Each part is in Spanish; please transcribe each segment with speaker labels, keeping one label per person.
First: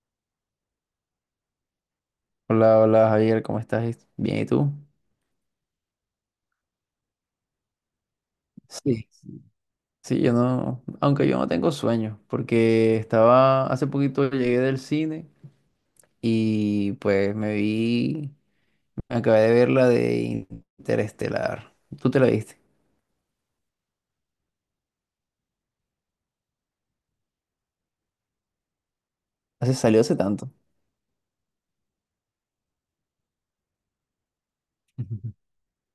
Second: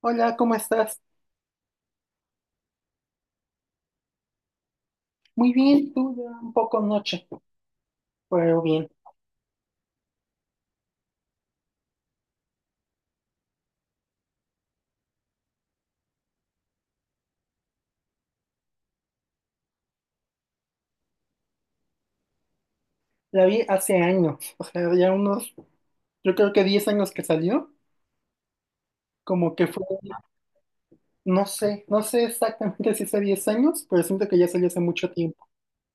Speaker 1: Hola, ¿cómo estás?
Speaker 2: Hola, hola Javier, ¿cómo estás? Bien, ¿y tú?
Speaker 1: Muy bien, tú ya un poco noche, pero bien.
Speaker 2: Sí. Sí, yo no, aunque yo no tengo sueños, porque hace poquito llegué del cine y me acabé de ver la de Interestelar. ¿Tú te la viste?
Speaker 1: La vi hace años, o sea, ya unos, yo creo que 10 años que salió, como que
Speaker 2: Hace,
Speaker 1: fue,
Speaker 2: salió hace tanto.
Speaker 1: no sé, no sé exactamente si hace 10 años, pero siento que ya salió hace mucho
Speaker 2: Ujú.
Speaker 1: tiempo.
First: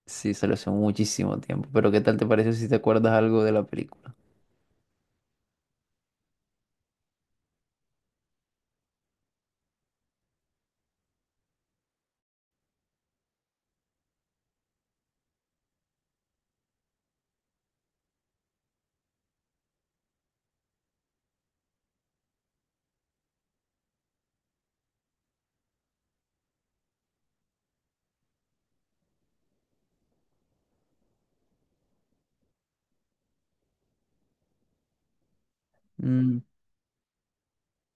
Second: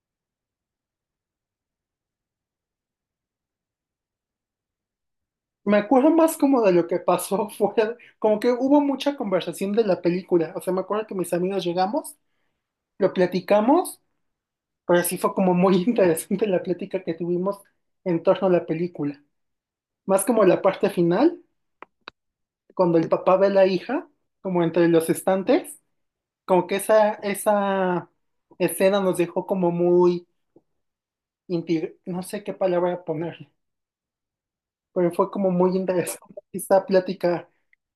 Speaker 2: Sí, salió hace muchísimo tiempo, pero ¿qué tal te pareció si te acuerdas algo de la película?
Speaker 1: Me acuerdo más como de lo que pasó fuera, como que hubo mucha conversación de la película, o sea, me acuerdo que mis amigos llegamos, lo platicamos, pero sí fue como muy interesante la plática que tuvimos en torno a la película, más como la parte final. Cuando el papá ve a la hija, como entre los estantes, como que esa escena nos dejó como muy, no sé qué palabra ponerle, pero fue como muy
Speaker 2: Mm.
Speaker 1: interesante esta plática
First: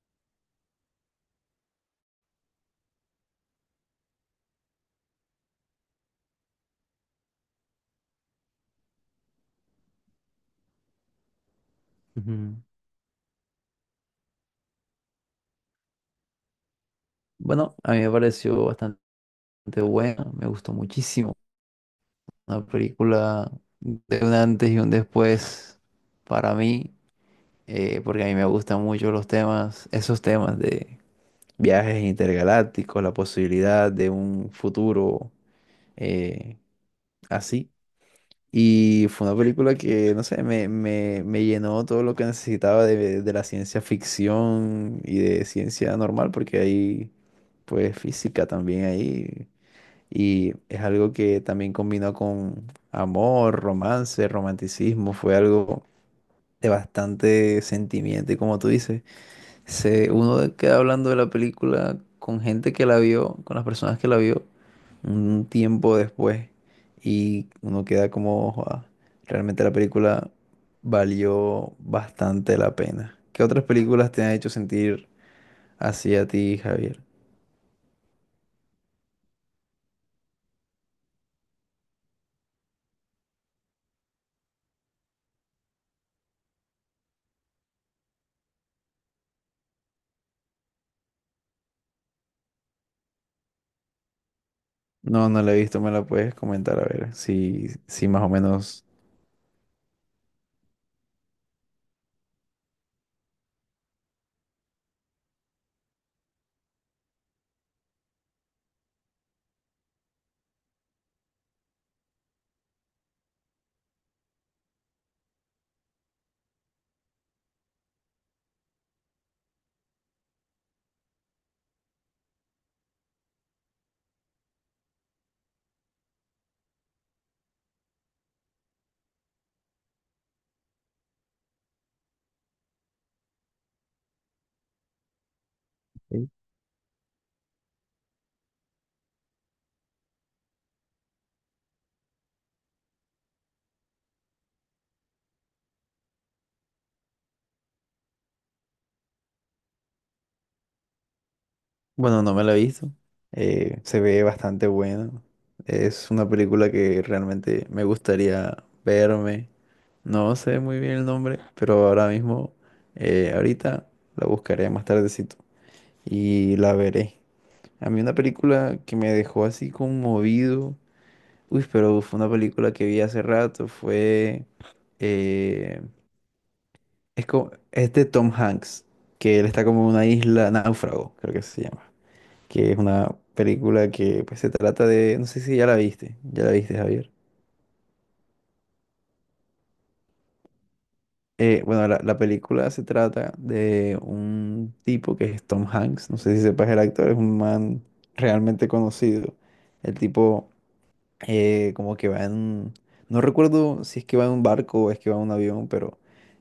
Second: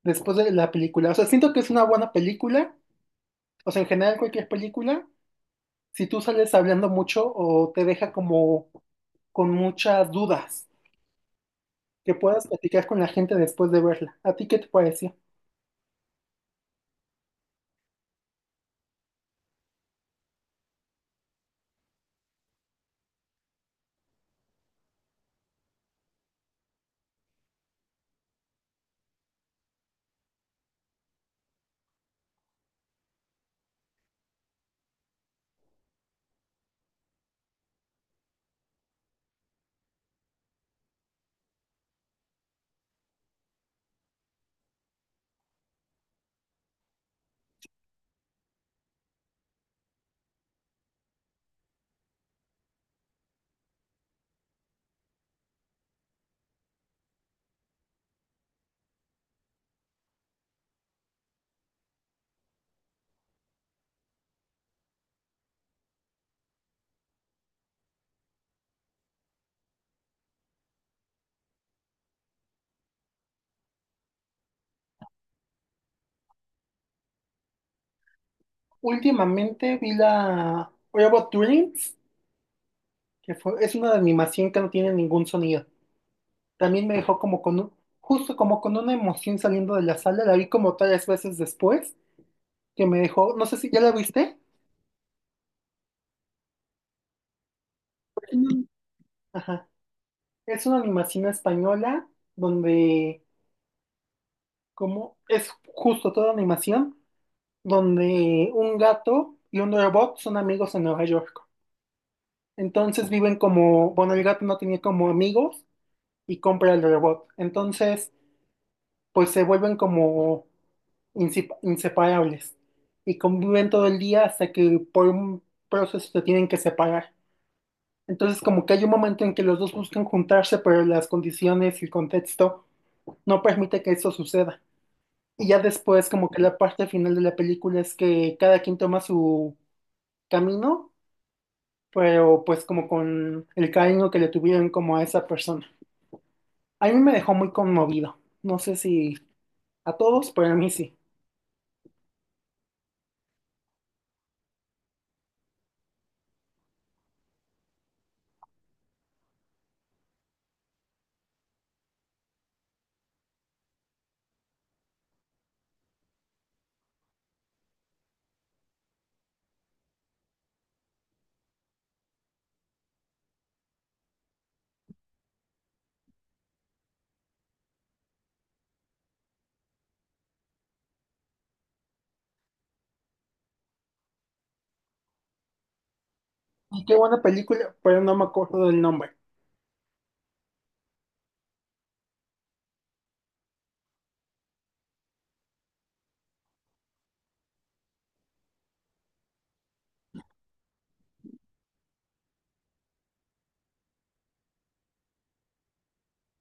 Speaker 1: después de la película. O sea, siento que es una buena película, o sea, en general cualquier película, si tú sales hablando mucho o te deja como con muchas dudas, que puedas
Speaker 2: Ujú.
Speaker 1: platicar con la gente después de verla. ¿A ti qué te pareció?
Speaker 2: Bueno, a mí me pareció bastante buena, me gustó muchísimo. Una película de un antes y un después para mí, porque a mí me gustan mucho los temas, esos temas de viajes intergalácticos, la posibilidad de un futuro, eh, así. Y fue una película que, no sé, me llenó todo lo que necesitaba de la ciencia ficción y de ciencia normal, porque hay, pues, física también ahí, y es algo que también combinó con amor, romance, romanticismo. Fue algo de bastante sentimiento. Y como tú dices, uno queda hablando de la película con gente que la vio, con las personas que la vio, un tiempo después. Y uno queda como, "Joda, realmente la película valió bastante la pena". ¿Qué otras películas te han hecho sentir así a ti, Javier?
Speaker 1: Últimamente vi la Robot Dreams es una animación que no tiene ningún sonido. También me dejó como con justo como con una emoción saliendo de la sala, la vi como tres veces después, que me dejó, no sé si ya la viste.
Speaker 2: No, no la he visto, me la puedes comentar a ver si más o
Speaker 1: No.
Speaker 2: menos.
Speaker 1: Ajá. Es una animación española donde, como es justo toda animación, donde un gato y un robot son amigos en Nueva York. Entonces viven como, bueno, el gato no tenía como amigos y compra el robot. Entonces, pues se vuelven como inseparables y conviven todo el día hasta que por un proceso se tienen que separar. Entonces, como que hay un momento en que los dos buscan juntarse, pero las condiciones y el contexto no permite que eso suceda. Y ya después, como que la parte final de la película es que cada quien toma su camino, pero pues como con el cariño que le tuvieron como a esa persona. A mí me dejó muy conmovido. No sé si a todos, pero a mí sí.
Speaker 2: Bueno, no me la he visto. Se ve bastante buena. Es una película que realmente me gustaría verme. No sé muy bien el nombre, pero ahora mismo, ahorita la buscaré más tardecito y la veré. A mí una película que me dejó así conmovido. Uy, pero fue una película que vi hace rato. Eh, es de Tom Hanks, que él está como en una isla náufrago, creo que se llama. Que es una película que, pues, se trata de, no sé si ya la viste, ya la viste,
Speaker 1: Y qué
Speaker 2: Javier.
Speaker 1: buena película, pero no me acuerdo del nombre.
Speaker 2: Bueno, la película se trata de un tipo que es Tom Hanks, no sé si sepas el actor, es un man realmente conocido. El tipo, como que va en, no recuerdo si es que va en un barco o es que va en un avión, pero,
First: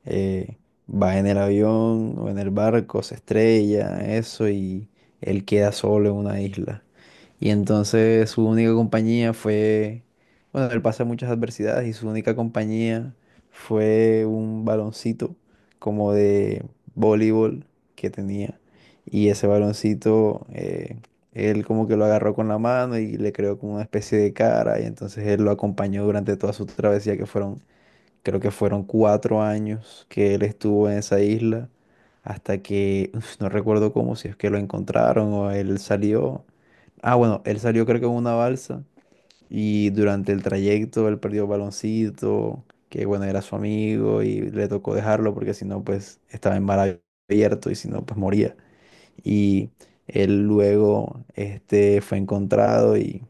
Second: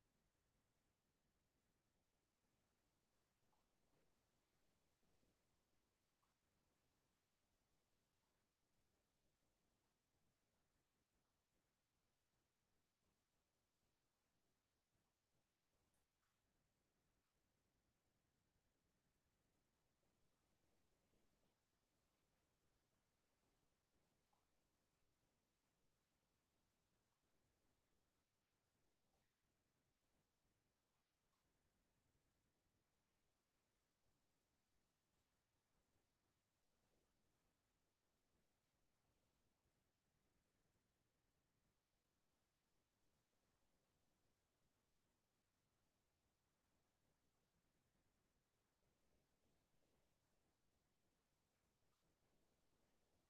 Speaker 2: eh, va en el avión o en el barco, se estrella, eso, y él queda solo en una isla. Y entonces su única compañía fue, bueno, él pasa muchas adversidades y su única compañía fue un baloncito como de voleibol que tenía. Y ese baloncito, él como que lo agarró con la mano y le creó como una especie de cara, y entonces él lo acompañó durante toda su travesía que fueron, creo que fueron cuatro años que él estuvo en esa isla, hasta que, uf, no recuerdo cómo, si es que lo encontraron o él salió. Ah, bueno, él salió creo que en una balsa y durante el trayecto él perdió el baloncito, que, bueno, era su amigo y le tocó dejarlo porque si no, pues, estaba en mar abierto y si no, pues, moría. Y él luego, este, fue encontrado y,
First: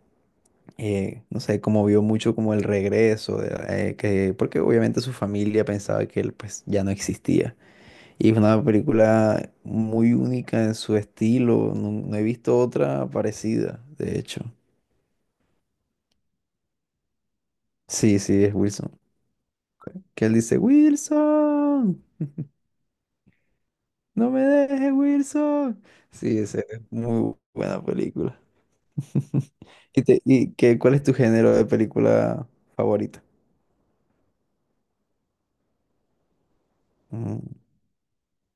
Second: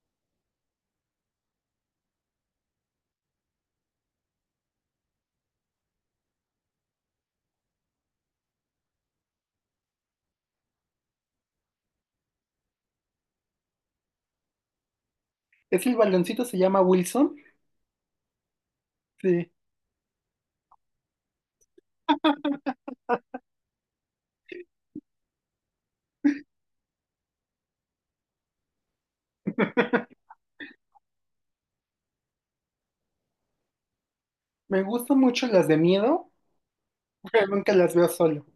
Speaker 2: no sé, como vio mucho como el regreso, porque obviamente su familia pensaba que él, pues, ya no existía. Y es una película muy única en su estilo, no he visto otra parecida, de hecho.
Speaker 1: Es el baloncito, se llama Wilson.
Speaker 2: Sí, sí, es Wilson.
Speaker 1: Sí.
Speaker 2: Que él dice, "Wilson, no me dejes, Wilson". Sí, esa es muy buena película. ¿Y, cuál es tu género de película favorita?
Speaker 1: Me gustan mucho las de miedo,
Speaker 2: Mm.
Speaker 1: pero nunca las veo solo.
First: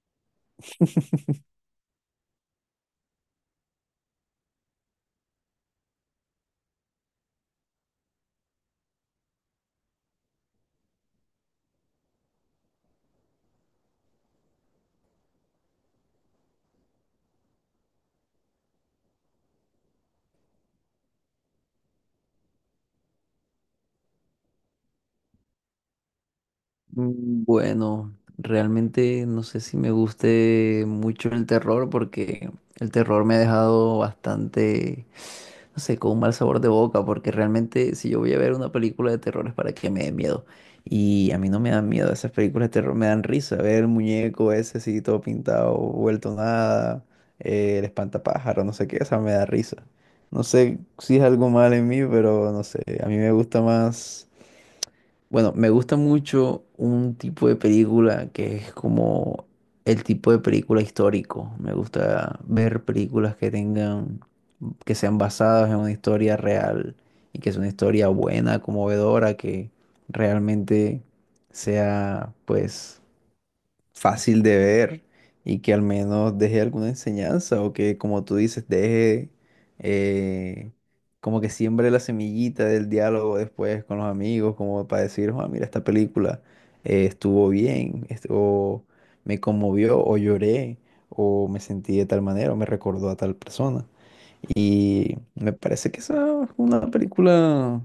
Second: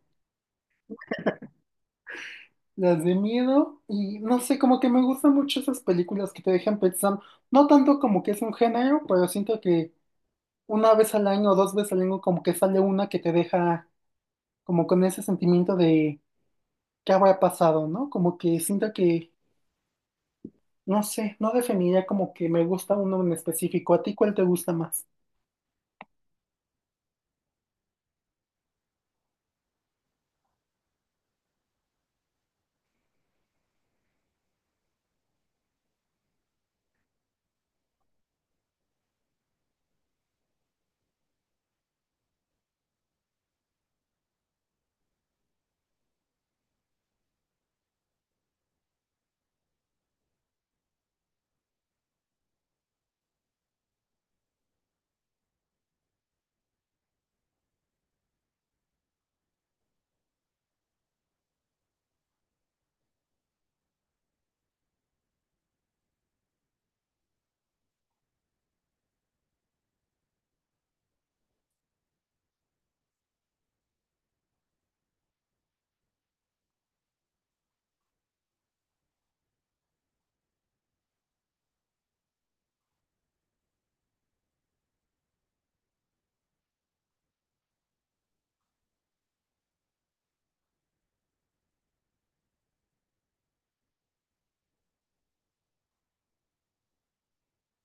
Speaker 1: Las de miedo y no sé, como que me gustan mucho esas películas que te dejan pensando, no tanto como que es un género, pero siento que una vez al año o dos veces al año como que sale una que te deja como con ese sentimiento de qué habrá pasado, ¿no? Como que siento que, no sé, no definiría como que me gusta uno en específico. ¿A ti cuál te gusta más?
Speaker 2: Mm. Bueno, realmente no sé si me guste mucho el terror, porque el terror me ha dejado bastante, no sé, con un mal sabor de boca, porque realmente si yo voy a ver una película de terror es para que me dé miedo, y a mí no me dan miedo, esas películas de terror me dan risa, ver el muñeco ese así todo pintado, vuelto nada, el espantapájaro, no sé qué, esa me da risa. No sé si es algo mal en mí, pero no sé, a mí me gusta más, bueno, me gusta mucho un tipo de película que es como el tipo de película histórico. Me gusta ver películas que tengan, que sean basadas en una historia real, y que es una historia buena, conmovedora, que realmente sea, pues, fácil de ver, y que al menos deje alguna enseñanza, o que, como tú dices, deje, eh, como que siembre la semillita del diálogo después con los amigos, como para decir, "Joa, mira, esta película, estuvo bien, o me conmovió, o lloré, o me sentí de tal manera, o me recordó a tal persona". Y me parece que esa es una película,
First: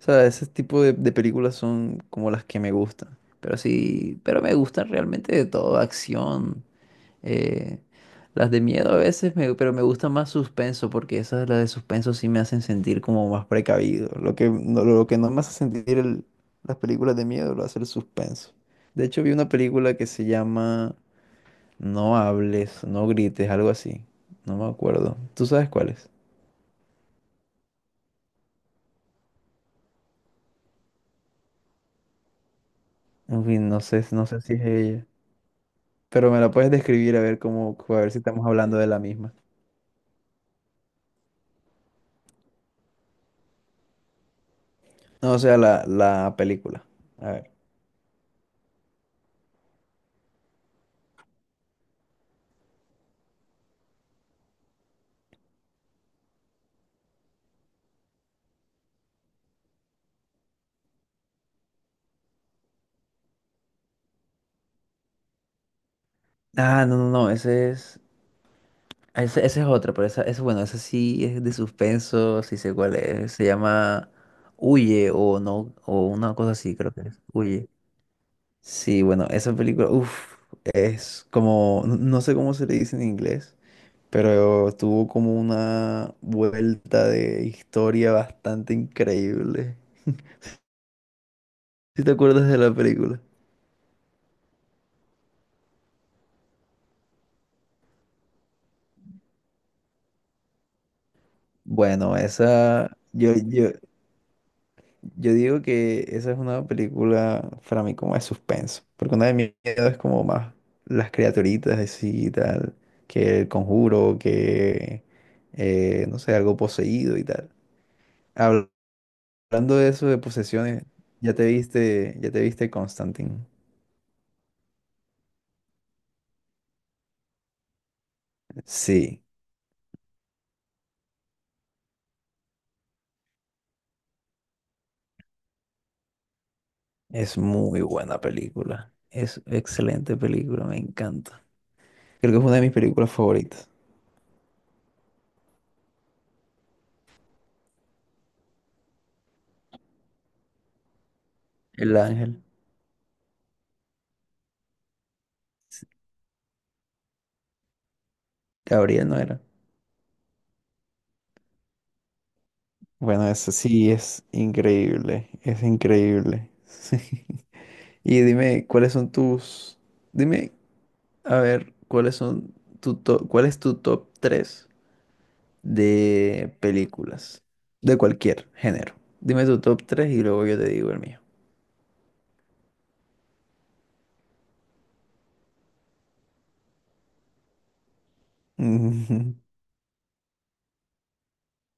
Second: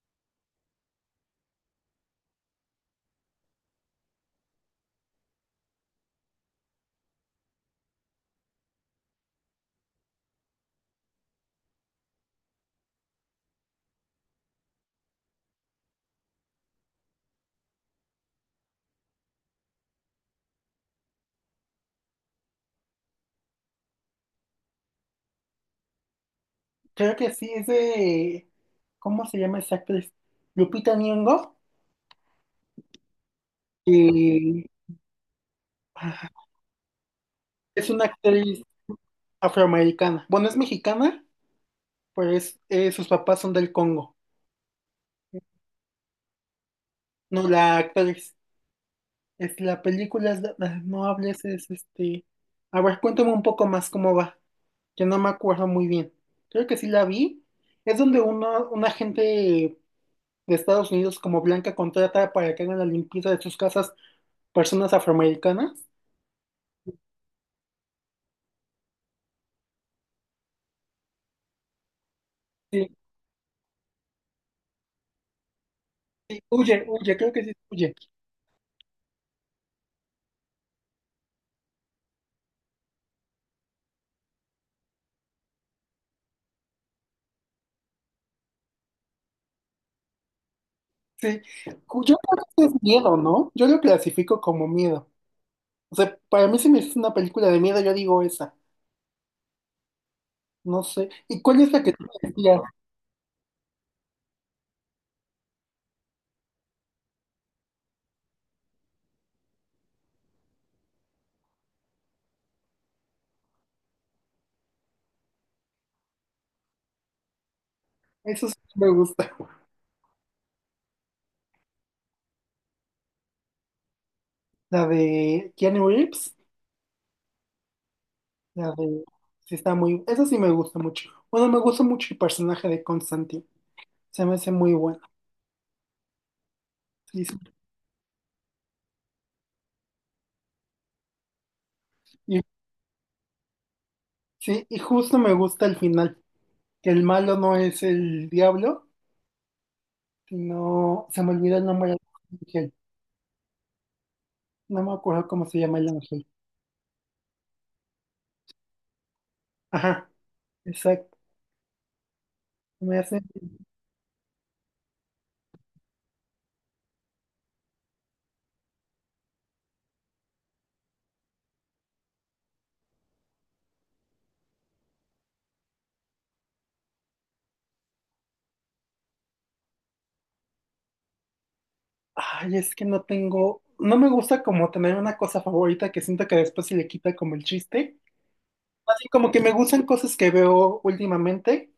Speaker 2: o sea, ese tipo de películas son como las que me gustan. Pero sí, pero me gustan realmente de todo, acción, eh, las de miedo a veces, pero me gusta más suspenso, porque esas, las de suspenso sí me hacen sentir como más precavido. Lo que no me hace sentir las películas de miedo lo hace el suspenso. De hecho, vi una película que se llama No hables, no grites, algo así. No me acuerdo. ¿Tú sabes cuál es?
Speaker 1: Creo que sí, es de, ¿cómo se llama esa actriz? Lupita Nyong'o,
Speaker 2: En fin, no sé, no sé si es
Speaker 1: y
Speaker 2: ella. Pero me
Speaker 1: ah,
Speaker 2: la puedes describir a ver cómo,
Speaker 1: es
Speaker 2: a
Speaker 1: una
Speaker 2: ver si estamos
Speaker 1: actriz
Speaker 2: hablando de la misma.
Speaker 1: afroamericana. Bueno, es mexicana, pero es, sus papás son del Congo.
Speaker 2: No, o sea, la película. A
Speaker 1: No,
Speaker 2: ver.
Speaker 1: la actriz. Es la película, es no hables, es este... A ver, cuéntame un poco más cómo va, que no me acuerdo muy bien. Creo que sí la vi. Es donde uno, un agente de Estados Unidos como Blanca contrata para que hagan la limpieza de sus casas personas afroamericanas.
Speaker 2: Ah, no, no, no, ese es. Ese es otro, pero esa, ese, bueno, ese sí es de suspenso, sí sé
Speaker 1: Sí,
Speaker 2: cuál es. Se llama Huye o no, o una
Speaker 1: sí,
Speaker 2: cosa así,
Speaker 1: huye,
Speaker 2: creo que
Speaker 1: huye,
Speaker 2: es.
Speaker 1: creo que sí,
Speaker 2: Huye.
Speaker 1: huye.
Speaker 2: Sí, bueno, esa película, uff, es como, no, no sé cómo se le dice en inglés, pero tuvo como una vuelta de historia bastante increíble.
Speaker 1: Sí.
Speaker 2: ¿Sí te
Speaker 1: Yo creo
Speaker 2: acuerdas de
Speaker 1: que
Speaker 2: la
Speaker 1: es miedo,
Speaker 2: película?
Speaker 1: ¿no? Yo lo clasifico como miedo. O sea, para mí si me dices una película de miedo, yo digo esa. No sé. ¿Y cuál es la que tú
Speaker 2: Bueno,
Speaker 1: me decías?
Speaker 2: esa, yo digo que esa es una película para mí como de suspenso, porque una de mis miedo es como más las criaturitas así y tal, que el conjuro, que, no sé, algo poseído y tal.
Speaker 1: Eso sí
Speaker 2: Habl-
Speaker 1: me gusta.
Speaker 2: Hablando de eso, de posesiones, ya te viste Constantine.
Speaker 1: La de Keanu Reeves. La de...
Speaker 2: Sí,
Speaker 1: Sí, está muy... Eso sí me gusta mucho. Bueno, me gusta mucho el personaje de Constantine. Se me hace muy bueno. Sí,
Speaker 2: es
Speaker 1: sí.
Speaker 2: muy buena película, es excelente película, me encanta. Creo que
Speaker 1: Y,
Speaker 2: es una de mis películas favoritas.
Speaker 1: sí, y justo me gusta el final. Que el malo no es el diablo, sino... Se me olvidó el
Speaker 2: El
Speaker 1: nombre.
Speaker 2: Ángel,
Speaker 1: No me acuerdo cómo se llama el ángel.
Speaker 2: Gabriel, no era.
Speaker 1: Ajá, exacto. Me hace.
Speaker 2: Bueno, eso sí es increíble, es increíble. Y dime, ¿cuáles son tus, dime, a ver, ¿cuáles son cuál es tu top 3 de películas de cualquier género? Dime tu top 3 y luego yo te digo el mío.
Speaker 1: Ay, es que no tengo. No me gusta como tener una cosa favorita que siento que después se le quita como el chiste. Así como
Speaker 2: Ujú.
Speaker 1: que me gustan cosas que veo últimamente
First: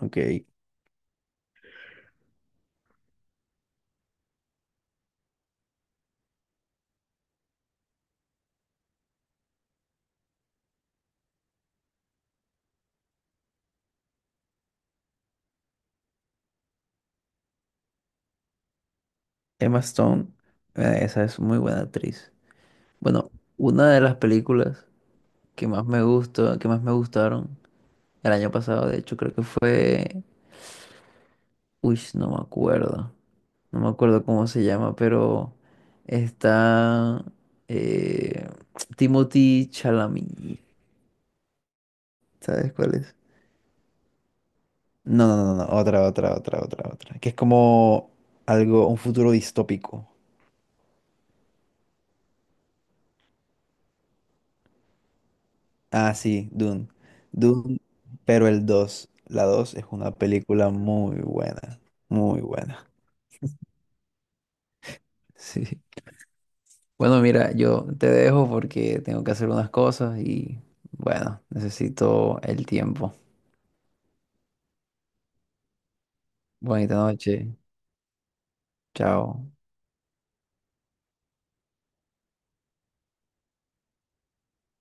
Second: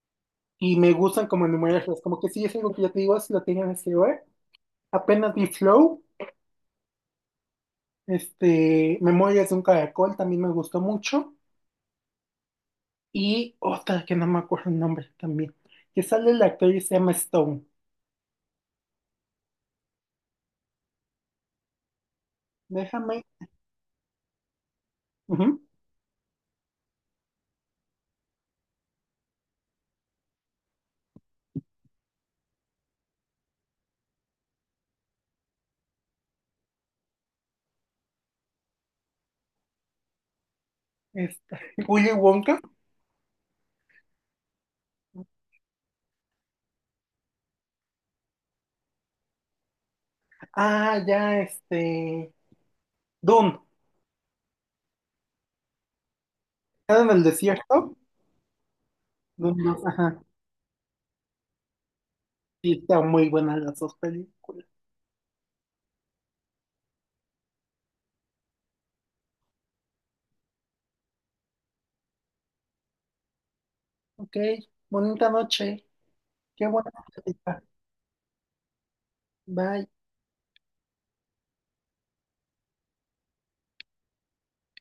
Speaker 2: Ok.
Speaker 1: y me gustan como enumerarlas. Como que sí es algo que ya te digo, si lo tenía en este lugar. Apenas vi Flow, este, Memorias de un Caracol también me gustó mucho. Y otra que no me acuerdo el nombre también. Que sale el actor y se llama Stone.
Speaker 2: Emma Stone, esa es muy buena actriz.
Speaker 1: Déjame.
Speaker 2: Bueno, una de las películas
Speaker 1: Ujú.
Speaker 2: que más me gustaron el año pasado, de hecho, creo que fue, uy, no me acuerdo. No me acuerdo cómo se llama, pero está, eh, Timothy Chalamet.
Speaker 1: Esta. Willy Wonka.
Speaker 2: ¿Sabes cuál es? No, no, no, no, otra, otra, otra, otra, otra. Que es como algo, un futuro distópico.
Speaker 1: Ah, ya, este. Dune.
Speaker 2: Ah, sí, Dune.
Speaker 1: ¿Era en el
Speaker 2: Dune,
Speaker 1: desierto?
Speaker 2: pero el 2, la
Speaker 1: Dune
Speaker 2: 2
Speaker 1: 2,
Speaker 2: es una
Speaker 1: ajá.
Speaker 2: película muy buena, muy
Speaker 1: Sí,
Speaker 2: buena.
Speaker 1: están muy buenas las dos películas.
Speaker 2: Sí. Bueno, mira, yo te dejo porque tengo que hacer unas cosas y, bueno, necesito el tiempo.
Speaker 1: Ok, bonita noche. Qué buena
Speaker 2: Bonita noche.
Speaker 1: plática.
Speaker 2: Chao.
Speaker 1: Bye.